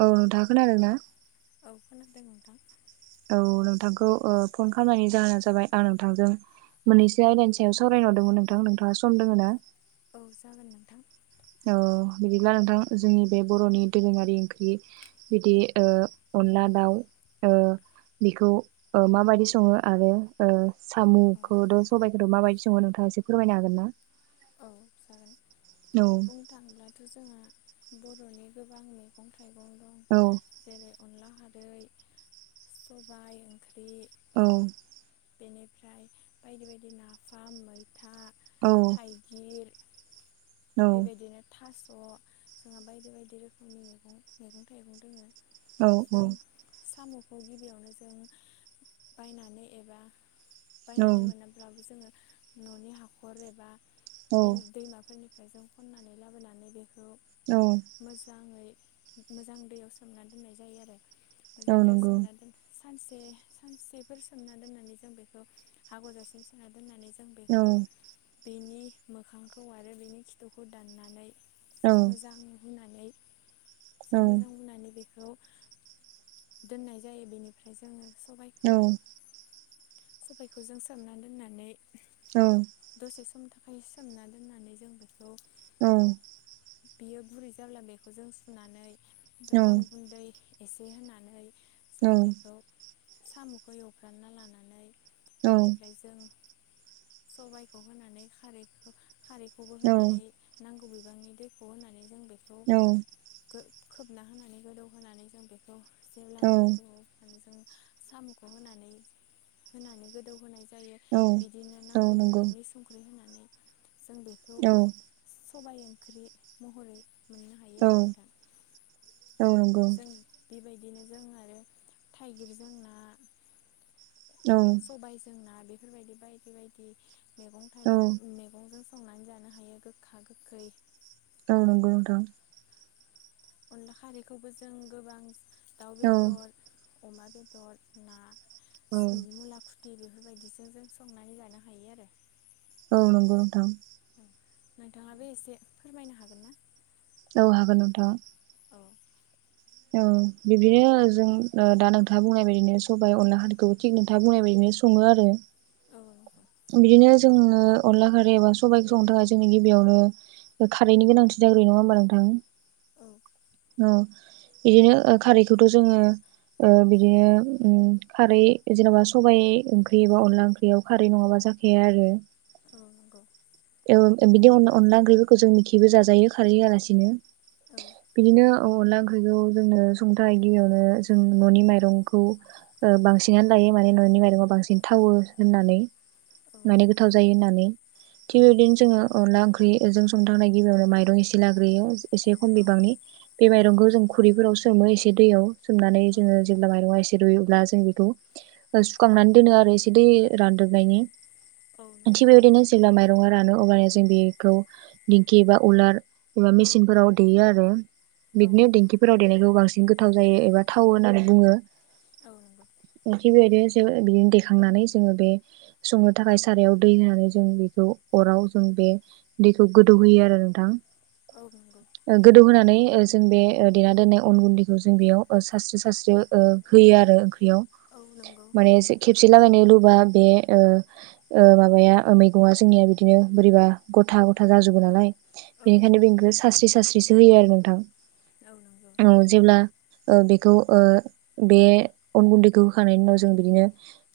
औ नोंथाङा खोनादोंना? औ खोनादों नोंथां। औ नोंथांखौ ओ फन खालामनायनि जाहोना जाबाय आं नोंथांजों मोननैसो आयदानि सायाव सावरायनो हरदोंमोन नोंथां नोंथाङा सम दोङो ना? औ जागोन नोंथां। औ बिदिब्ला नोंथां जोंनि बे बर'नि दोरोङारि ओंख्रि बिदि ओ अनला दाउ ओ बेखौ ओ माबायदि सङो आरो ओ औ सामु'खौथ' सबायाइखौथ' माबायदि सङो नोंथा ङा एसे फोरमायनो हागोन ना? औ जागोन औ बुंनो थाङोब्लाथ' जोङो बर'नि गोबां मैगं थाइ औ अनलाखारै, सबाय ओंख्रि औ बेनिफ्राय बायदि बायदि नाफाम मै औ गिर औ बेबायदिनो थास स' जोंहा बायदि बायदि रोखोमनि मैगं मैगं थाइगं दोङो। औ औ जों सामु गिबियावनो जों बायनानै एबा औ बायनानै मोनाब्लाबोबो जोङो न'नि हाखर एबा औ बिल दैमाफोरनिफ्राय जों खननानै लाबोनानै बे खौ औ मोजाङै मोजां दैयाव सोमना दोननाय जायो आरो औ मोजां दैयाव नंगौ सोमना दोन सानसे सानसेफोर सोमना दोननानै जों बेखौ हा गजासिम सोना दोननानै जों [unintelligible] औ बेनि मोखांखौ आरो बेनि खिथुखौ दाननानै औ जों मोजां हुनानै जों औ मोजां हुनानै बेखौ दोननाय जायो बेनिफ्राय जोङ सबायखौ औ सबायखौ जों सोमना दोननानै औ दसे समनि सोमना दोननानै जों बेखौ औ बियो गुरै जाब्ला बेखौ जों सुनानै अन गुन्दै एसे होनानै औ जों बेखौ साम'खौ एवफ्रानना लानानै बेनिफ्राय जों सबायखौ होनानै खारैखौबो औ होनानै नांगौ नांगौ बिबांनि दैखौ होनानै जों बेखौ खोबना होनानै गोदौ होनानै जों बेखौ औ जेब्लानो गोदौओ जों साम'खौ होनानै होनानै गोदौ होनाय जायो औ बिदिनो औ नांगौ नंगौ बिबांनि संख्रि होना जों बेखौ औ सबाय ओंख्रि महरै मोननो हायो औ आरो नोंथां औ नंगौ। जों बेबायदिनो जों आरो थाइगिर जों ना औ सबाय जोंना बेफोरबायदि बायदि बायदि मैगं औ थाइगं मैगंजों संनानै जानो हायो गोखा गोखै औ नंगौ नोंथां। अनला खारैखौबो जों गोबां दाउ बेदर अमा बेदर ना मुला खुथि बेफोरबायदिजों जों संनानै जानो हायो आरो। औ नंगौं नोंथां। नोंथाङा बे एसे फोरमायनो हागोन ना? औ हागोन नोंथां। औ औ बिब्दिनो जों दा नोंथाङा बुंनाय बायदिनो सबाइ अनला खारिखौ थिक नोंथाङा बुंनाय बायदिनो सङो आरो औ नंगौ बिदिनो जोङो अनला खारि एबा सबाइखौ संनो थाखाय जोंनि गिबियावनो खारैनि गोनांथि जाग्रोयो नङा होमबा नोंथां? औ औ बिदिनो खारै खौथ' जोङो बिदिनो खारै जेनेबा सबाइ ओंख्रि एबा अनला ओंख्रियाव खार खारै नङाबा जाखाया आरो। औ नंगौ बिदि अनला ओंख्रिफोरखौ जों मिखिबो जाजायो खारै हैआलासिनो औ बिदिनो अनला ओंख्रिखौ जोंनो संनो थाखाय गिबियावनो जों न'नि माइरंखौ बांसिनानो लायो माने न'नि माइरंखौ बांसिन थावो होननानै माने औ गोथाव जायो होननानै। थिग बेबायदिनो जोङो अनला ओंख्रिजों संनो थांनाय गिबियावनो माइरं एसे लाग्रोयो। एसे खम औ बिबांनि बे औ माइरंखौ जों खुरैफोराव सोमो एसे दैयाव सोमनानै औ जोङो जेब्ला माइरं आ रुयोब्ला जों बेखौ सुखांनानै दोनो आरो एसे दै रानदोबनायनि। थि नंगौ बेबायदिनो जेब्ला माइरं रानो अब्ल जों बेखौ दिंखि एबा उलार एबा मेसिनफोराव देयो आरो औ बिदिनो नंगौ देंखिफोराव देनायखौ बांसिन गोथाव जायो एबा थावो होननानै बुङो। औ नंगौ [inaudible] थिग बेबायदिनो जों बिदिनो देखांनानै जोङो बे संनो थाखाय सारायाव दै होनानै जों बेखौ अराव जों बे दैखौ गोदौहोयो आरो नोंथां। औ नंगौ गोदौ होनानै जों बे देना दोननाय अन गुन्दैखौ जों बेयाव सासस्रि सासस्रि होयो आरो औ नंगौ माने एसे खेबसे [unintelligible] बिदिनो बोरैबा गथा गथा जाजोबो नालाय? औ बेनिखायनो नंगौ बेखौ सास्रि सास्रिसो होयो आरो नोंथां। औ नंगौ औ जेब्ला ओ बेखौ ओ बे अन गुन्दैखौ होखांनायनि उनाव जों बिदिनो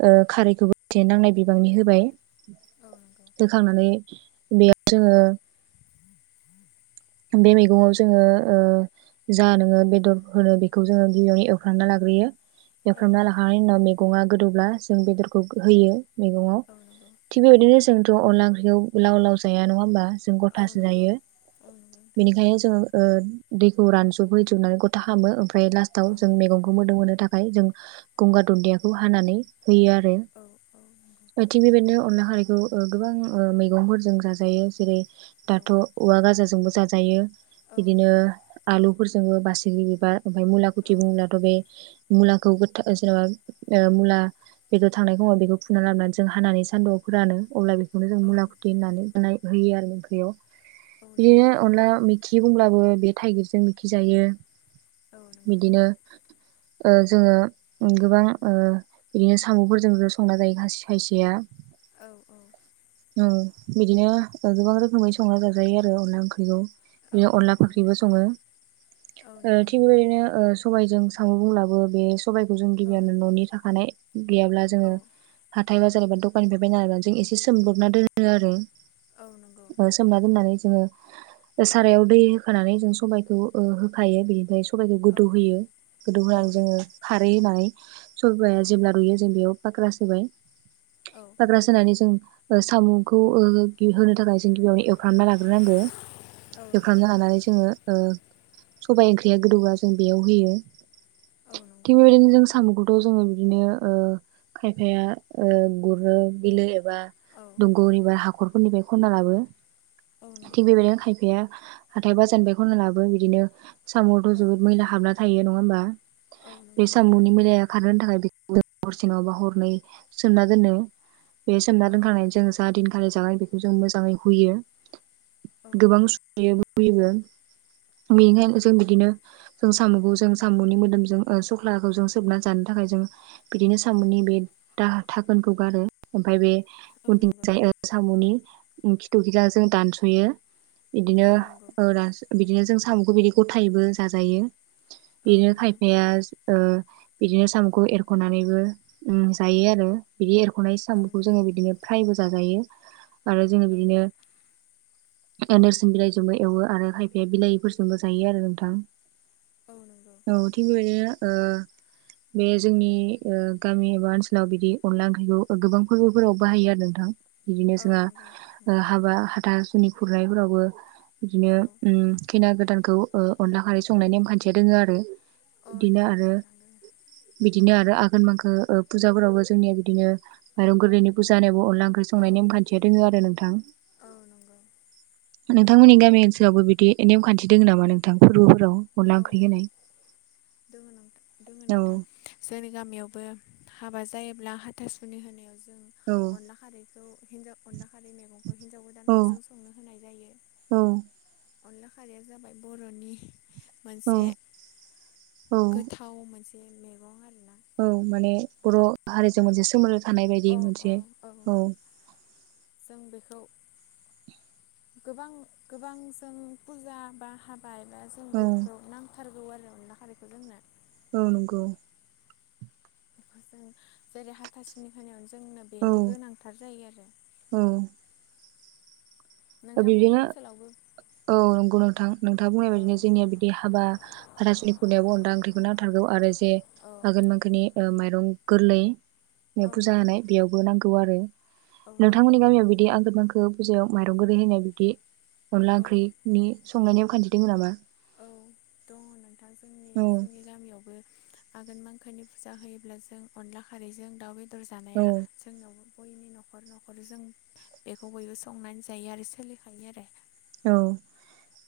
ओ खारैखौबो एसे नांनाय बिबांनि होबाय। औ नंगौ होखांनानै बेयाव जोङो बे मैगंआव जोङो ओ जा नोङो बेदर होनो बेखौ जोङो गिबियावनो एवफ्रामना ला ग्रोयो। औ एवफ्रामना नंगौ लाखांनायनि उनाव मैगङा गोदौब्ला जों बेदरखौ होयो मैगङाव। औ नंगौ थिग बेबायदिनो जोंथ' अनला ओंख्रिखौ लाव लाव जाया नङा होमबा? जों औ गथासो नंगौ जायो। औ नंगौ नोंथां बेनिखायनो जोङो ओ दैखौ रानजब होजोबनानै गथा खामो ओमफ्राय लास्टाव औ जों मेगंखौ मोदोम होनो थाखाय जों गंगार दुन्दियाखौ हानानै होयो आरो। औ औ नंगौ बेथिं बेबायदिनो अनला खारै खौ ओ गोबां ओ मैगंफोरजों जाजायो जेरै औ दाथ' औवा गाजाजोंबो जाजायो। औ बिदिनो नंगौ आलुफोर जोङो बाासग्रि बिबार ओमफ्राय मुला खुथि औ बुङ्लाथ' बे मुलाखौ गोथ जेनेबा ओ मुला बेखौ थांनाय समाव बेखौ फुना लाबोनानै जों हानानै सान्दुआव फोरानो अब्ला बे खौनो जों औ मुलाखुथि होननानै बनाय होयो आरो ओंख्रियाव। औ नंगौ बिदिनो नोंथां मिखि बुंब्लाबो बे थाइगिरजों मिखि जायो। औ नंगौ बिदिनो ओ जोङो गोबां ओ बिदिनो साम'फोरजोंबो संना जायो खायसे खायसेया। औ औ औ बिदिनो ओ गोबां रोखोमै संना जाजायो आरो अनला ओं ख्रिखौ। औ बेयाव अनला नंगौ फाख्रिबो नोंथां सङो। औ ओ नंगौ थिग बेबायदिनो ओ सबायजों साम' बुंब्लाबो बे सबायखौ जों औ गिबियावनो न'नि थाखानाय गैयाब्ला जोङो औ हाथाय बाजार एबा दखाननिफ्राय बायना जों एसे सोमब्रबना दोनो आरो। औ नंगौ ओ सोमना दोननानै जोङो सारायाव दै होखानानै जों सबाइखौ ओ होखायो। बिनिफ्राय सबाइखौ औ गोदौहोयो। गोदौ औ नंगौ औ होनानै जोङो नंगौ खारै होननानै सबाइआ जेब्ला रुइयो जों बेयाव फाग्रा सोबाय। फाग्रा सोनानै जों ओ साम'खौ होनो थाखाय जों गिबियावनो एवफ्रामना लाग्रोनांगौ। एवफ्रामना लानानै जोङो ओ सबाइ ओंख्रिया गोदौब्ला जों बेयाव होयो औ नंगौ थिग बेबायदिनो नोंथां जों साम'खौ थ' जोङो बिदिनो ओ खायफाया ओ गुरो बिलो एबा औ औ दंग' एबा हाखरफोरनिफ्राय खशना लाबो थिग नंगौ बेबायदिनो खायफाया हाथाय बाजार निफ्राय खनना लाबोयो। बिदिनो साम'आवथ' औ जोबोद मैला हाबना थायो नङा होमबा? औ बे नंगौ नोंथां साम'नि मैलाया खारहोनो थाखाय बेखौ जों हरसे नङाबा हरनै सोमना दोनो। बे सोमना औ दोनखांनानै नंगौ जों जा दिनखालि जागोन बेखौ जों मोजाङै हुयो। औ गोबां नंगौ सुयोबो हुयोबो। औ नंगौ बेनिखायनो जों नोंथां बिदिनो जों साम'खौ जों साम'नि मोदोमजों ओ सख्लाखौ जों सोबना जानो थाखाय जों बिदिनो साम'नि बे दा दागोन खौ गारो। ओमफ्राय बे औ नंगौ उन्थिंजाय ओ साम'नि खिथुखिजा जों दानस'यो। बिदिनो औ नंगौ ओ दानस बिदिनो जों साम'खौ बिदि गथायैबो जाजायो। औ बेदिनो नंगौ खायफाया ओ बिदिनो साम'खौ एरख'नानैबो ओ जायो आरो। बिदि एरख नाय औ सामब'खौ नंगौ जोङो नोंथां बिदिनो फ्रायबो जाजायो। आरो जोङो औ बिदिनो नेरसिं बिलाइजोंबो एवो आरो खायफाया बिलाहिफोरजोंबो जायो आरो नोंथां। औ नंगौ औ थिग बेबायदिनो ओ बे जोंनि ओ गामि एबा ओनसोलाव बिदि अनला ओंख्रिखौ गोबां फोरबोफोराव बाहायो आरो नोंथां। बिदिनो औ जोंहा नंगौ ओ नंगौ हाबा हाथासुनि खुरनायफोरावबो बिदिनो औ उम खैना गोदानखौ ओ अनला खारै संनाय नेमखान्थिया दोङो आरो। औ बिदिनो दोङो आरो नोंथां दोङो बिदिनो आरो आ गोनमाखो फुजाफोरावबो जोंनिया बिदिनो माइरं गोरलैनि फुजा होनाय ब अनला ओंख्रि औ संनाय नेमखान्थिया दोङो आरो नोंथां। औ नंगौ नोंथांमोननि गामि ओनसोलावबो बिदि नेम खान्थि दोङो नामा नोंथां फोर्बोफोर राव' अनला औ ओंख्रि होनाय। दोङो नों दोङो औ नोंथां जोंनि गामियाव बो हाबा जायाब्ला हाथासुनि होनायाव जों औ अनला खारैखौ हिनजाव अनला खा खारै मेगंखो हिन्जाव औ गोदानखौ जों संनो होनाय जायो। औ अनला खारिया जाबाय बर'नि औ मोनसे औ गोथाव मोनसे मैगं आरो औ माने बर' हारिजों मोनसे सोमोन्दो थानाय बायदि अ अ मोनसे औ जों बेखौ गोबां गोबां जों फुजा बा हाब बा एबा जों औ बेखौ नांथारगौ आरो अनला खारैखो जोंनो औ नोंगौ। बेफोरजों जेरै हाथासुनि होनायाव जोंनो औ बेनि गोनांथार जायो आरो। औ नोंथांमोननि बिब्दिनो ओनसोलावबो औ नोंगौ नोंथां नोंथाङा बुंनाय औ बायदिनो जोंनिया बिदि हाबा हाथासुनि खुरनायावबो अनदा ओं ख्रिखौ नांथारगौ आरो जे औ आगोन मांखोनि ओ माइरं गोरलै औ ने फुजा होनाय बेयावबो नांगौ आरो औ नंगौ नोंथांमोननि गामियाव बिदि आंगो नांखो फुजायाव माइ दं गोदै होनाय बिदि अनला औ ओंख्रि नि संनाय नेमखान्थि दोङो नामा? दा जोंनि औ जोंनि गामियावबो आघोन मांखोनि फुजा होयोब्ला जों अनला खारैजों दाउ बेदर जानाया औ जोंनाव गयनि न'खर न'खर जों बेखौ बयबो संनानै जायो आरो सोलिखायो आरो औ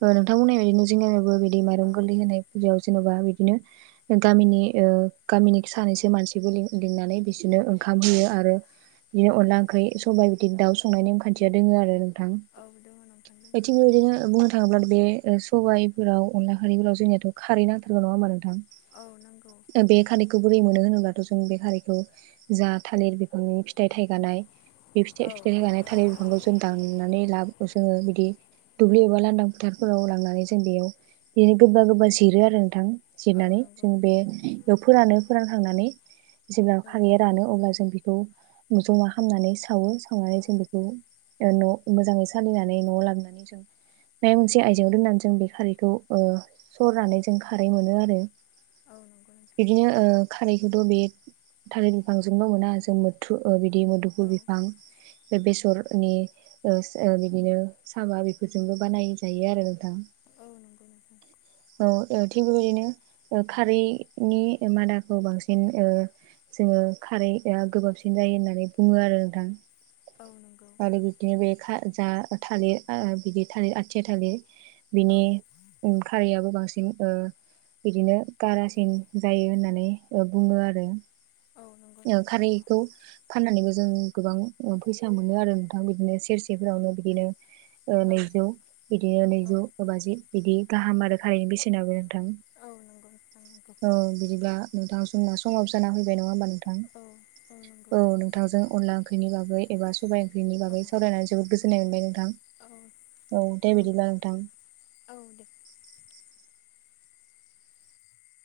ओ नोंथां बुंनाय बायदिनो जोंनि बिदि औ माइरं गोरलै होनाय फुजायाव जेन'बा बि दिनो गामिनि ओ गामिनि सानैसो मानसिबो लि लिंनानै बिस दिनो ओंखाम औ होयो आरो इदिनो औ अनला ओंख्रि सबाय बिदि दाउ संनाय नेम खान्थिया दोङो आरो। थां औ दङ नोंथां दङ ज बिदिनो बुंनो थाङोब्ला बे सबायफोराव अनला खारैफोराव जोंनियाथ' खारै नांथारगौ नङाहोमबा नोंथां? औ नोंगौ। थुबुरै मोनो होनोबाथ' जों बे खारैखौ जा थालिर बिफांनि फिथाइ थाइगानाय बे फिथेर औ फिथर होगानाय औ थालिर बिफांखौ जों दनानै लाबो जोङो बिदि दुब्लि एबा लांदां फोथारफोराव लांनानै जों बेयाव बिदिनो गोबा गोबा जिरो आरो नोंथां। जिरनानै नंगौ जों बे नोंथां नंगौ बेयाव फोरानो फोरानखांनानै जेब्ला औ खारैया रानो अब्ला जों थौ जमा खालामनानै सावो औ सावनानै जों बेखौ न' मोजाङै सालिनानै न'आव लांना नै जों बै मोनसे आयज दोननानै जों बे खारैखौ ओ औ सरनानै जों खारै मोनो आरो। नो औ नंगौ नोंथां बिदिनो ओ खारैखौथ' बे थालिर बिफांजोंल मोना जों मोथथु ओ बिदि मोदोफुल औ बिफां बे बेसरनि ओ बिदिनो साबा बेफोरजोंबो बानाय जायो आरो नोंथां औ नंगौ नोंथां थिग बेबायदिनो ओ खारैनि मादाखौ बांसिन ओ जोङो खारै ओ गोबाबसिन जायो होननानै बुङो आरो नोंथां औ नंगौ औ नंगौ नोंथां नंगौ आरो बिब्दिनो बे खा जा थालिर आ बिदि थालिर आथिया थालिर औ बिनि ओं खारैयाबो बांसिन सिं ओ बिदिनो कारासिन जायो होननानै ओ बुङो आरो औ नंगौ औ नंगौ ओ नोंथां नंगौ खारैखौ फाननानैबो जों गोबां फैसा मोनो आरो नोंथां बिदिनो सेरसेफोराव हनो बिदिनो औ नैजौ बिदिनो नैजौ बाजि बिदि गाहाम आरो खारैनि बेसेनाबो नंगौ औ बिदिबा नोंथां समना समाव जाना फैबाय नङा होमबा नों औ नोंथांजों अनला ओंख्रिनि बागै एबा सबाय बेनि बागै सावरायनानै जोबोद गोजोननाय मोनबाय नोंथां। नोंथां औ दे बिदिब्ला नोंथां [inaudible] औ दे